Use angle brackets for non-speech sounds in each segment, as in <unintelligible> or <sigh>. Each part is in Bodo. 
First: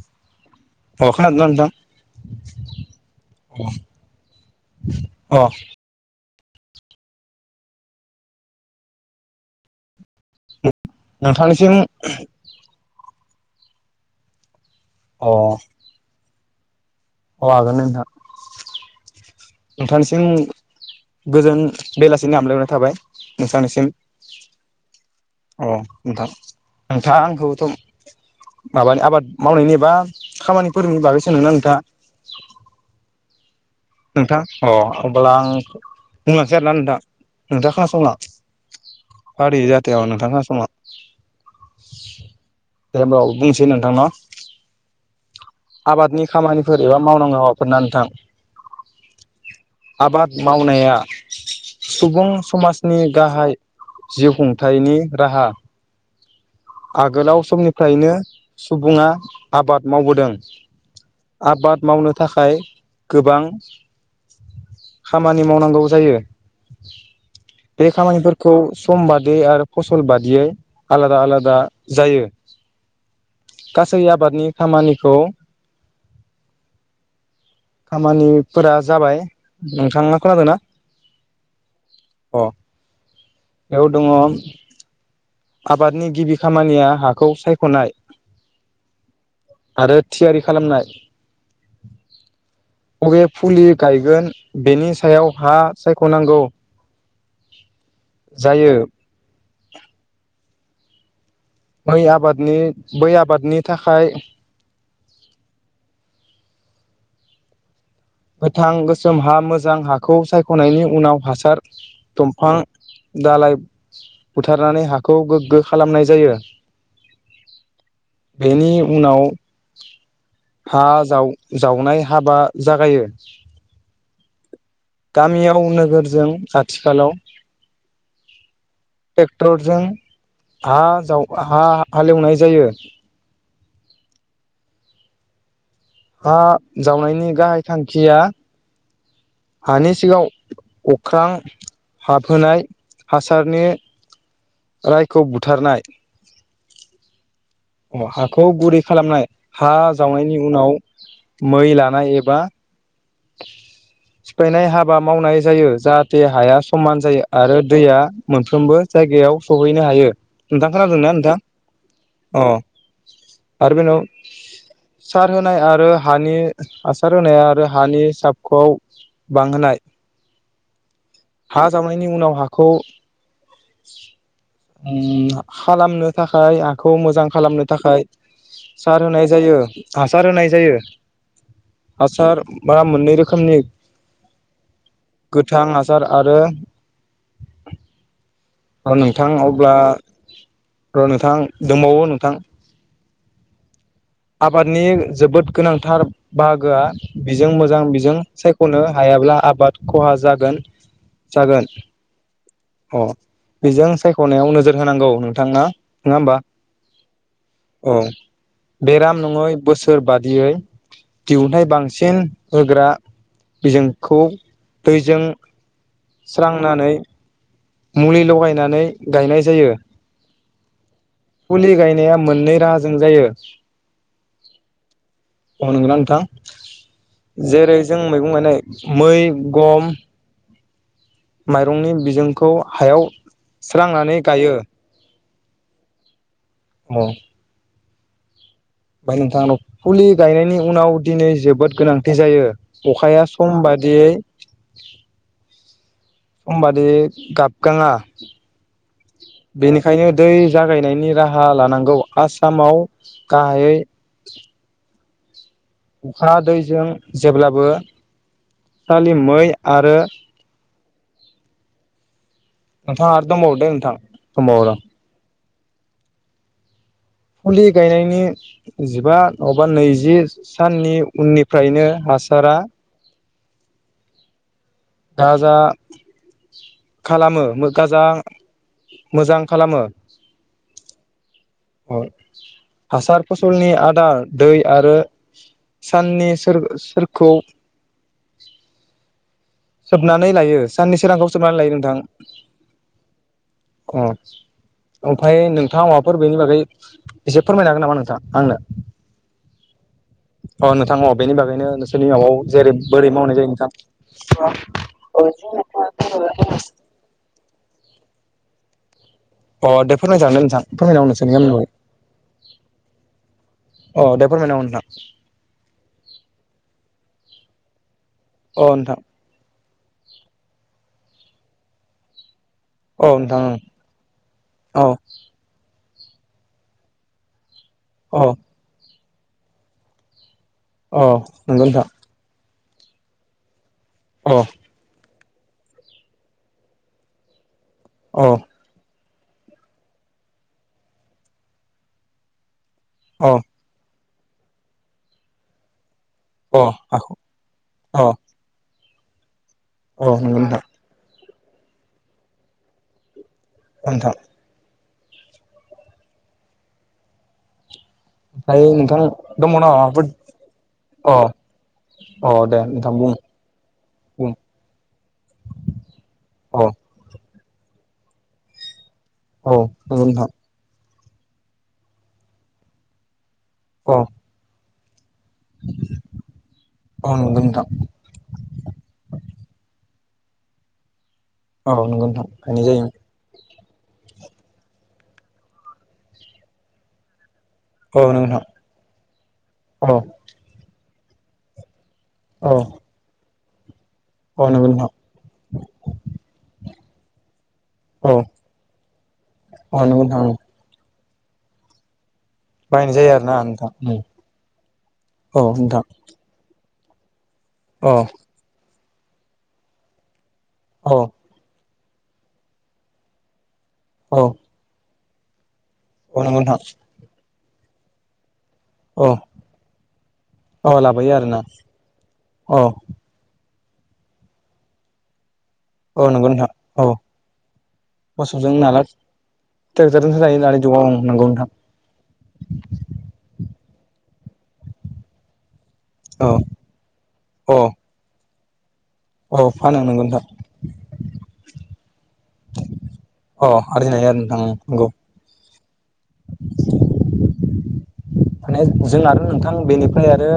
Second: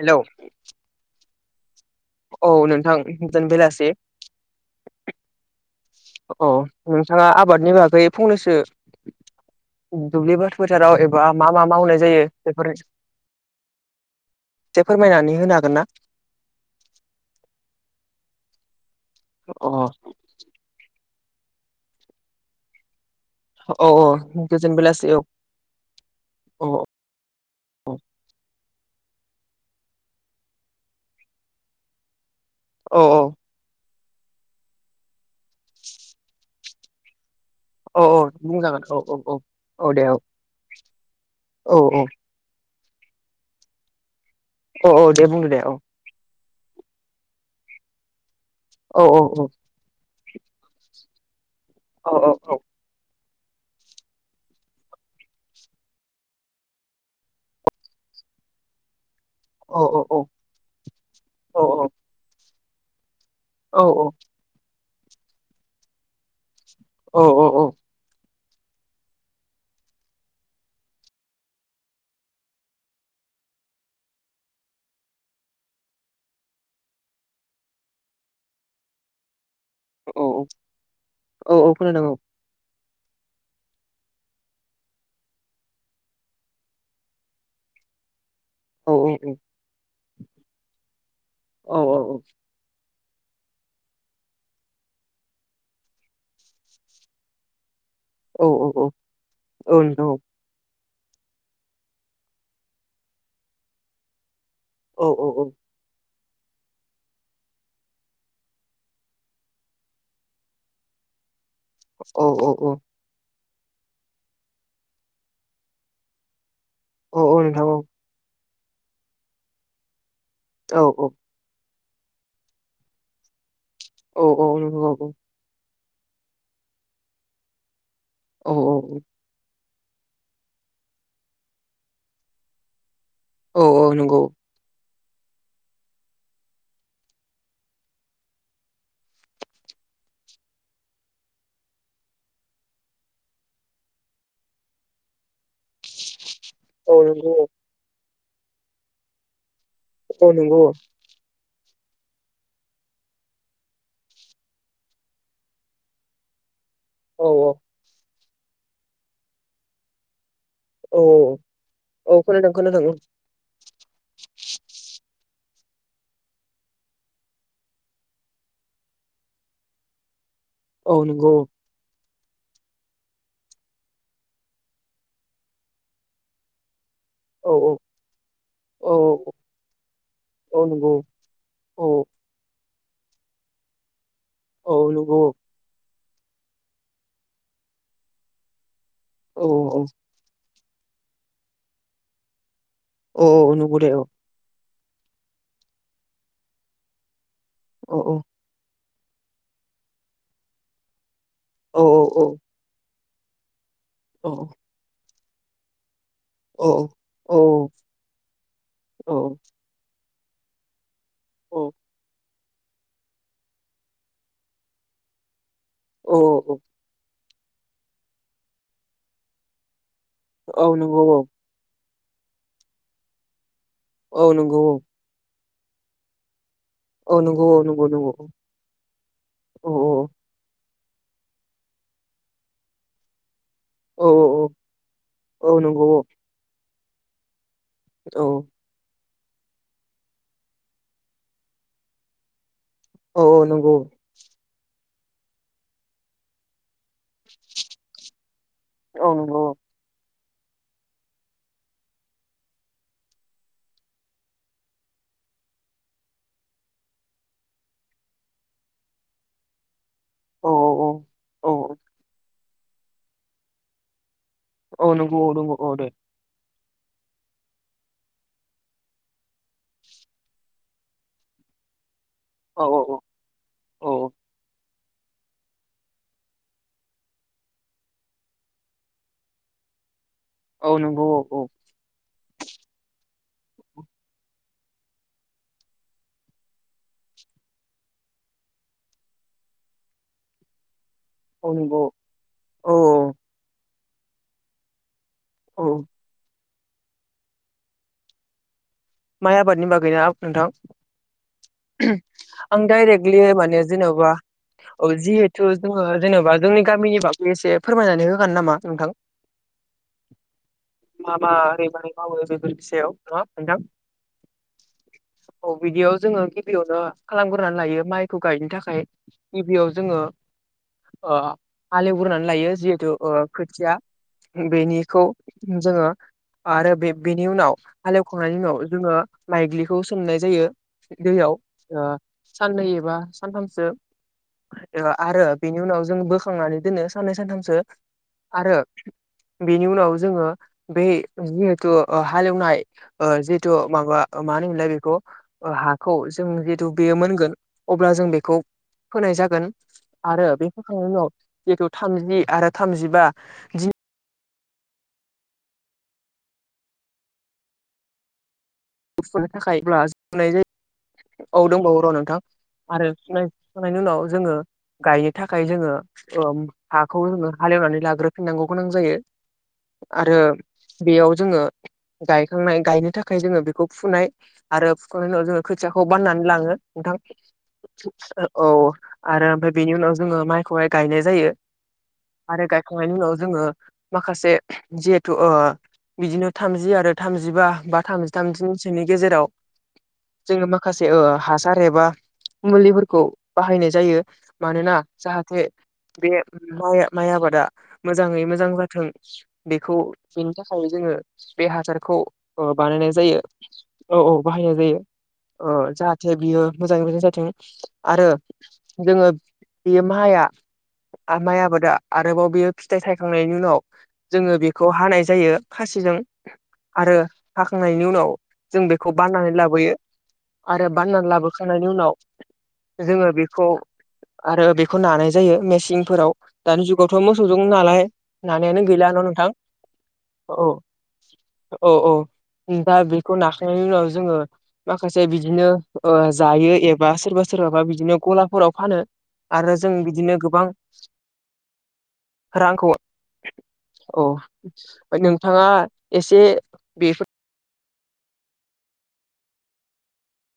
हेल' अ खोनादोंना नोंथां? औ नोंथां गोजोन बेलासे। अ औ नोंथाङा आबादनि बागै फंनैसो <inaudible> दुब्लिबारि फोथाराव एबा मा मा नोंथांनिसिम मावनाय जायो बेफोरनि एसे फोरमायनानै होनो हागोन ना? औ हागोन नोंथां अ नोंथांनिसिम गोजोन बेलासिनि हामलायनाय थाबाय। नोंथांनिसिम अ औ गोजन बेलासि औ अ नोंथां औ नोंथाङ आंखौथ' औ <unintelligible> आबाद मावनायनि एबा खामानिफोरनि बागै सोंदोंमोनना नोंथाङा? औ औ नोंथां अ अब्ला आं बुंलांसै आरोना नोंथां। नोंथां औ खोनासंलां बुंजागोन औ औ औ हारि औ दे जाहाथेयाव औ नोंथाङा खोनासंलां औ औ दे अब्ला बुंनोसै नोंथां ना? औ औ दे बुंदो दे औ खामानिफोर एबा मावनांगौ हाबाफोर ना नोंथां? औ औ औ आबाद मावनाया औ सुबुं औ समाजनि गाहाय जिउ खुंथाइनि राहा आगोलाव समनिफ्रायनो सुबुङा औ आबाद औ मावबोदों औ आबाद मावनो थाखाय गोबां औ खामानि मावनांगौ जायो। औ बेे खामानि फोर। खौ सम बादियै आरो फसल बादियै आलादा आलादा जायो। गासै आबादनि खामानिखौ खामानिफोरा जाबाय नोंथाङा खोनादों ना औ औ खोनादों अ बेयाव दङ आबादनि गिबि खामानिया हाखौ सायख'नाय। औ आरो थियारि खालामनाय। औ बबे फुलि गायगोन बेनि सायाव हा सायख'नांगौ। <inaudible> जायो <unintelligible> बै आबादनि बै आबादनि थाखाय। औ औ औ। गोथां गोसोम हा मोजां हाखौ सायख'नायनि उनाव हासार। औ दमफां औ दालाइ बुथारनानै हाखौ गोग्गो खालामनाय जायो। औ औ नोंथां औ। बेनि उनाव हा औ औ जाव जावनाय हाबा जागायो। औ औ नंगौ गामियाव नोगोरजों आथिखालाव औ औ। जों हा जाव हा हालेवनाय जायो। औ औ नंगौ। हा जावनायनि गाहाय थांखिया हानि सिगाव अख्रां हाबहोनाय हासारनि रायखौ बुथारनाय। औ नंगौ औ। अ हाखौ गुरै खालामनाय हा औ जावनायनि नंगौ उनाव मै लानाय एबा सिफायनाय हाबा मावनाय जायो जाहाथे हाया समान जायो औ आरो दैया मोनफ्रोमबो जायगायाव सहैनो हायो। नोंथां औ खोनादोंना नोंथां औ औ अ खोनादों खोनादों आरो बेनाव। सार होनाय आरो हानि आसार होनाय आरो हानि साबखौआव बांहोनाय औ नंगौ हा जावनायनि उनाव हाखौ ओम खालामनो थाखाय खौ मोजां औ खालामनो थाखाय औ सार होनाय जायो हासार होनाय औ जायो। नंगौ औ हासार बा मोननै रोखोमनि औ नंगौ गोथां हास सार आरो अ नोंथां औ अब्ला औ र' नोंथां दोंबावो नोंथां। अ अ नंगौ दे औ। आबादनि जोबोद गोनांथार बाहागोआ बिजों मोजां औ औ बिजों सायख'नो। हायाब्ला आबाद खहा जागोन। जागोन औ औ औ। अ बेजों औ सायख'नायाव नोजोर होनांगौ नोंथां ना। नङा होमबा औ औ औ बेराम नङै बोसोर बादियै। दिहुनथाइ बांसिन होग्रा बिजोंखौ दैजों स्रांनानै मुलि लगायनानै गायनाय जायो। औ नंगौ औ। नाया मोननै राहाजों जायो। औ नंगौ औ नंगौ अ नंगौना नोंथां औ नंगौ जेरै जों नंगौ औ मैगं गायनाय मै औ गम माइरंनि बिजोंखौ हायाव औ स्रांनानै गायो। औ नंगौ औ। औ औ ओमफ्राय नोंथांनाव फुलि गायनायनि उनाव दिनै जोबोद गोनांथि जायो अखाया औ सम नंगौ बादियै समबादि गाबगाङा औ नंगौ बेनिखायनो दै जागायनायनि राहा लानांगौ आसामाव गाहायै अखा दैजों जेब्लाबो खालि मै आरो औ औ औ ओ नोंथां आरो दंबावो दै नोंथां दंबावो र' औ नंगौ औ नंगौ दे फुलि गायनायनि जिबा अबा नैजि साननि उननिफ्रायनो हास सारा औ औ थाजा खालामो गाजा मोजां खालामो औ नंगौ औ औ हासार फसलनि आदार दै आरो साननि सोर सोरखौ सोबनानै लायो साननि सोरांखौ औ सोबनानै लायो नंगौ नोंथां औ अ ओमफ्राय औ नोंथाङा माबाफोर बेनि बागै एसे फोरमायनो हागोन नामा नोंथां आंनो? माय आबादनि बागैना नोंथां अ नोंथां अ बेनि बागैनो नोंसोरनि माबाव आं जेरै बोरै डाइरेक्लि मावनाय जायो माने नोंथां जेनेबा अजि जिहेथु जोङो जेन'बा जोंनि गामिनि बाबै एसे फोरमायनानै होगोन नामा नोंथां? अ दे फोरमायजागोन नोंथां फोरमायना हो मा मा नोंसोरनि गामिनि ओरै बागै मै मावो बेफोर बि सायाव ना मोनथां अ दे फोरमायना हो नोंथां औ बिदियाव जोङो गिबियावनो खालाम ग्रोनालायो माइखौ गायनो अ थाखाय नोंथां गिबियाव जोङो ओ हाल एवगोरनानै लायो जिहेथु औ ओ नोंथां खोथिया औ बेनिखौ जोङो आरो बे बेनि उनाव औ हालेवखांनायनि उनाव जोङो माइग्लिखौ सोमनाय जायो औ दैयाव नंगौ नोंथां ओ साननै एबा सानथामसो अ ओ आरो बेनि उनाव जों बोखांनानै दोनो साननै सानथामसो अ आरो बेनि उनाव जोङो बै जिहेथु हालेवनाय ओ अ जि माबा मा होनो मोनलाय बेखौ हाखौ जों अ जिहेतु बेयो अ मोनगोन अब्ला अ जों बेखौ फोनाय जागोन औ आरो नंगौ बे नोंथां फोखांनायनि उनाव जिहेथु थामजि आरो थामजिबा अनथा ओमफ्राय नोंथां फुनो दङ ना थाखायब्ला माबाफोर जनाय अ जायो औ दंबावो र' नोंथां अ दे आरो नोंथां बुं फुनायनि उनाव बुं जोङो गायनो थाखाय जोङो औ हाखौ जोङो हालेवनानै लाग्रोफिननांगौ गोनां जायो औ नंगौ आरो नोंथां बेयाव जोङो गायखांनाय गायनो थाखाय जोङो बेखौ औ फुनाय आरो बेनि उनाव जोङो खोथियाखौ बाननानै लाङो नोंथां औ नंगौ नोंथां औ आरो ओमफ्राय बेनि उनाव जोङो माइखौहाय गायनाय जायो औ नंगौ नोंथां आरो गायनाय जायो गायखांनायनि उनाव जोङो माखासे जे ओ बिदिनो थामजि आरो थामजिबा बा औ थामजि नंगौ नोंथां थामजिनसोनि गेजेराव औ जोङो माखासे ओ हासार एबा औ मुलिफोरखौ बाहायनाय जायो औ नंगौ मानोना नोंथां जाहाथे बे माइ माइ आबादा औ मोजाङै मोजां जाथों बेखौ औ नंगौ नोंथां बेनि थाखाय जोङो बे हासारखौ ओ बायनाय बानायनाय जायो आरोना नोंथां ।औ औ बाहायनाय जायो औ ओ नोंथां जाहाथे बियो मोजाङै मोजां जाथों औ आरो जोङो बेयो माइया औ माइ आबादा आरोबाव बेयो फिथाइ थायखांनायनि उनाव औ जोङो बेखौ हानाय जायो। खासिजों औ नंगौ नोंथां आरो हाखांनायनि उनाव जों बेखौ औ बाननानै लाबोयो। आरो औ बाननानै लाबोयो आरोना लाबोखांनायनि उनाव औ जोङो बेखौ आरो बेखौ नानाय जायो। औ सिंफोराव नंगौ नोंथां दानि औ जुगावथ' मोसौजों नालाय मोसौजों नानायानो नाला गैला न' नोंथां? ट्रेक्टरजोंसो औ नायो दानि जुगाव ओ नंगौ नोंथां। ओम दा बेखौ नाखांनायनि उनाव जोङो माखासे बिदिनो ओ औ जायो एबा सोरबा औ सोरबाबा बिदिनो गलाफोराव फानो। औ आरो जों फानो नंगौ बिदिनो नोंथां गोबां रांखौ अ आरजिनो औ हायो आरो नोंथां नंगौ ओमफ्राय नोंथाङा एसे बेफोर <inaudible> माने जों आरो नोंथां बेनिफ्राय आरो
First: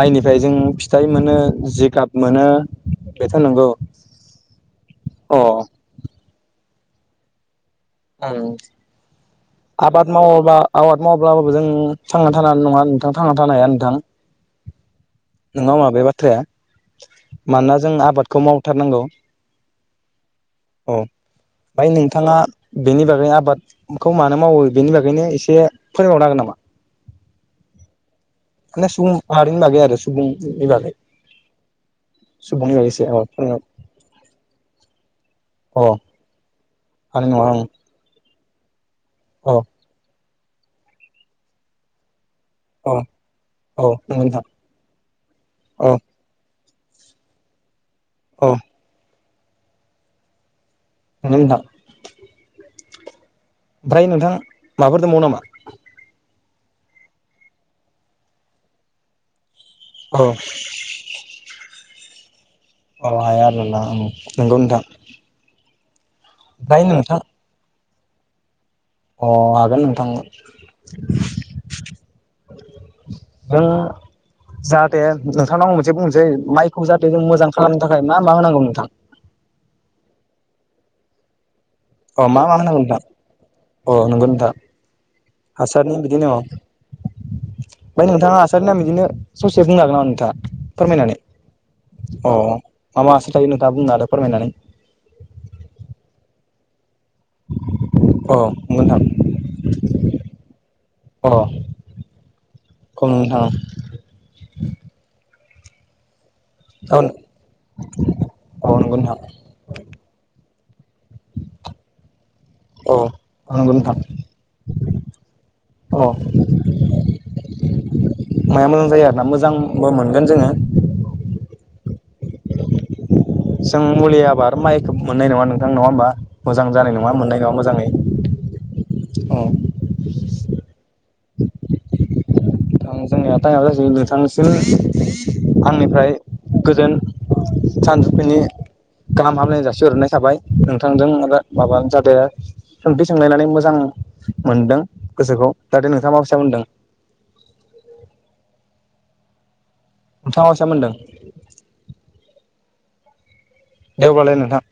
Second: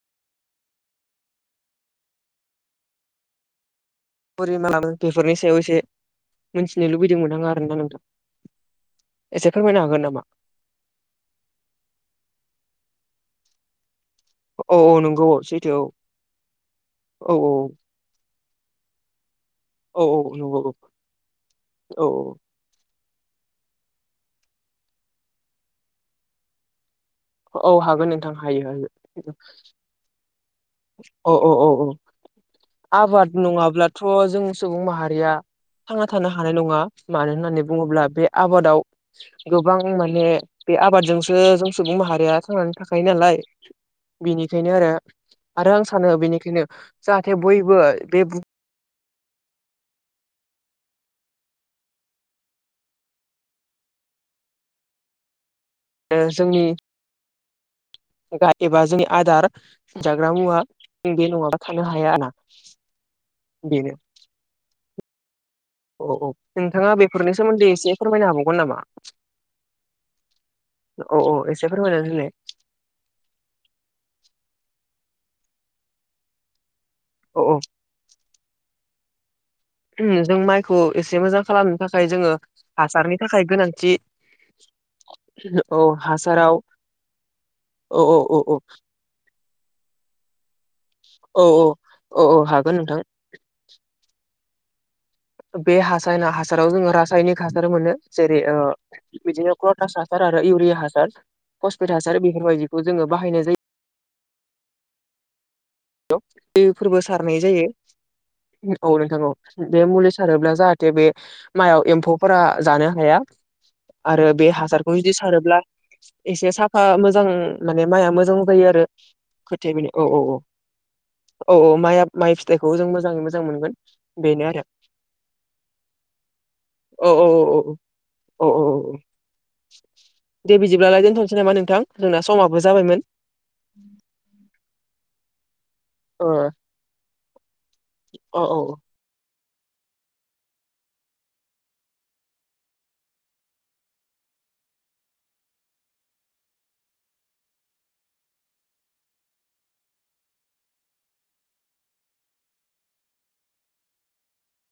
माइनिफ्राय जों फिथाइ मोनो जिगाब मोनो बेथ' नंगौ। परिमालाबो बेफोरनि अ सायाव एसे मिथिनो लुबैदोंमोन आं आरोना नों आरो हागोन आबाद नामा मावाबा आबाद मावाब्लाबो जों थांना थानो हानाय नङा नोंथां ।थांना थानो हाया नोंथां औ औ नंगौ औ नङा सैथो होमबा बे बाथ्राया? औ मानोना जों आबादखौ मावथारनांगौ। औ औ नंगौ औ ओमफ्राय औ नोंथाङा बेनि बागै आबादखौ मानो मावो बेनि बागैनो एसे फोरोंबावनो हांगोन नामा औ हागोन नोंथां हायो। माने सुबुं माहारिनि बागै आरो सुबुंनि बागै औ औ औ औ सुबुंनि बागै एसे औ आबाद फोरमाय नङाब्लाथ' जों सुबुं माहारिया अ थांना थानो हानाय नङा मानो हानाय नङा आं होननानै बुङोब्ला बे आबादाव अ गोबां माने बे आबादजोंसो जों सुबुं माहारिया थांना अ थाखायो नालाय औ नंगौ नोंथां बेनिखायनो आरो आरो आं औ सानो बेनिखायनो जाहाथे बयबो बे औ <unintelligible> ओमफ्राय नोंथां माबाफोर दंबावो नामा? जोंनि गा एबा जोंनि आदार औ जाग्रा मुवा बे नङाबा थानो हाया आरो ना। अ हाया आरो नोंथां नंगौ नोंथां। औ औ ओमफ्राय नोंथाङा नोंथां बेफोरनि सोमोन्दै एसे फोरमायनो हाबावगोन नामा? अ हागोन नोंथां। औ औ एसे फोरमायनानै होलाय दा जाहाथे नोंथांनाव आं मोनसे बुंनोसै माइखौ जाहाथे जों औ मोजां औ खालामनो थाखाय मा मा होनांगौ नोंथां? ओम जों माइखौ एसे मोजां खालामनो थाखाय अ जोङो मा मा होनांगौ नोंथां हासारनि थाखाय अ गोनांथि नंगौ नोंथां औ हासारनि बिदिनो अ हासाराव औ ओमफ्राय औ नोंथाङा औ औ हासारनि नाम बिदिनो ससे बुंनो हागोन नामा नोंथाङा फोरमायनानै औ औ अ औ हागोन नोंथां मा मा हासार थायो नोंथाङा बुंना होदो फोरमायनानै बे हासायना हासाराव जोङो रा रासायनिक हासार मोनो अ जेरै ओ नंगौ नोंथां बिदिनो कटास हासार आरो इउरिया हासार अ कस्पेट हासार बेफोरबायदिखौ औ जोङो बाहायनाय जायो। नोंथां <inaudible> दै फोरबो औ सारनाय जायो औ नोंथां औ बे मुलि सारोब्ला जाहा थे बे माइआव एमफौफोरा जानो औ हाया नंगौ नोंथां आरो बे हासारखौ जुदि सारोब्ला अ एसे साफा मोजां माने माइआ मोजां माया जायो आरो आरोना खोथाया मोजांबो बिनो औ औ मोनगोन औ जोङो औ औ मा माइ फिथाइखौ जों मोजाङै मोन जों मुलि आबाद माइखौ मोननाय नङा नोंथां नङा होमबा मोजां जानाय औ नङा औ मोननाय नङा औ मोजाङै औ औ नोंथां दे बिदिब्लालाय दोनथ'नोसै नामा नोंथां जोंना समा आ जोंनिया टाइमआ जासै नोंथांसिम आंनिफ्राय ओ गोजोन सानजौफैनि औ औ गाहाम हामनायनि जासिहरनाय थाबाय नोंथांजों माबा <unintelligible> सोंथि सोंलायनानै मोजां मोन जों गोसोखौ जाथे नोंथाङा माबायसा मोनदों नोंथाङा माबायसा मोनदों? दे अब्लालाय नोंथां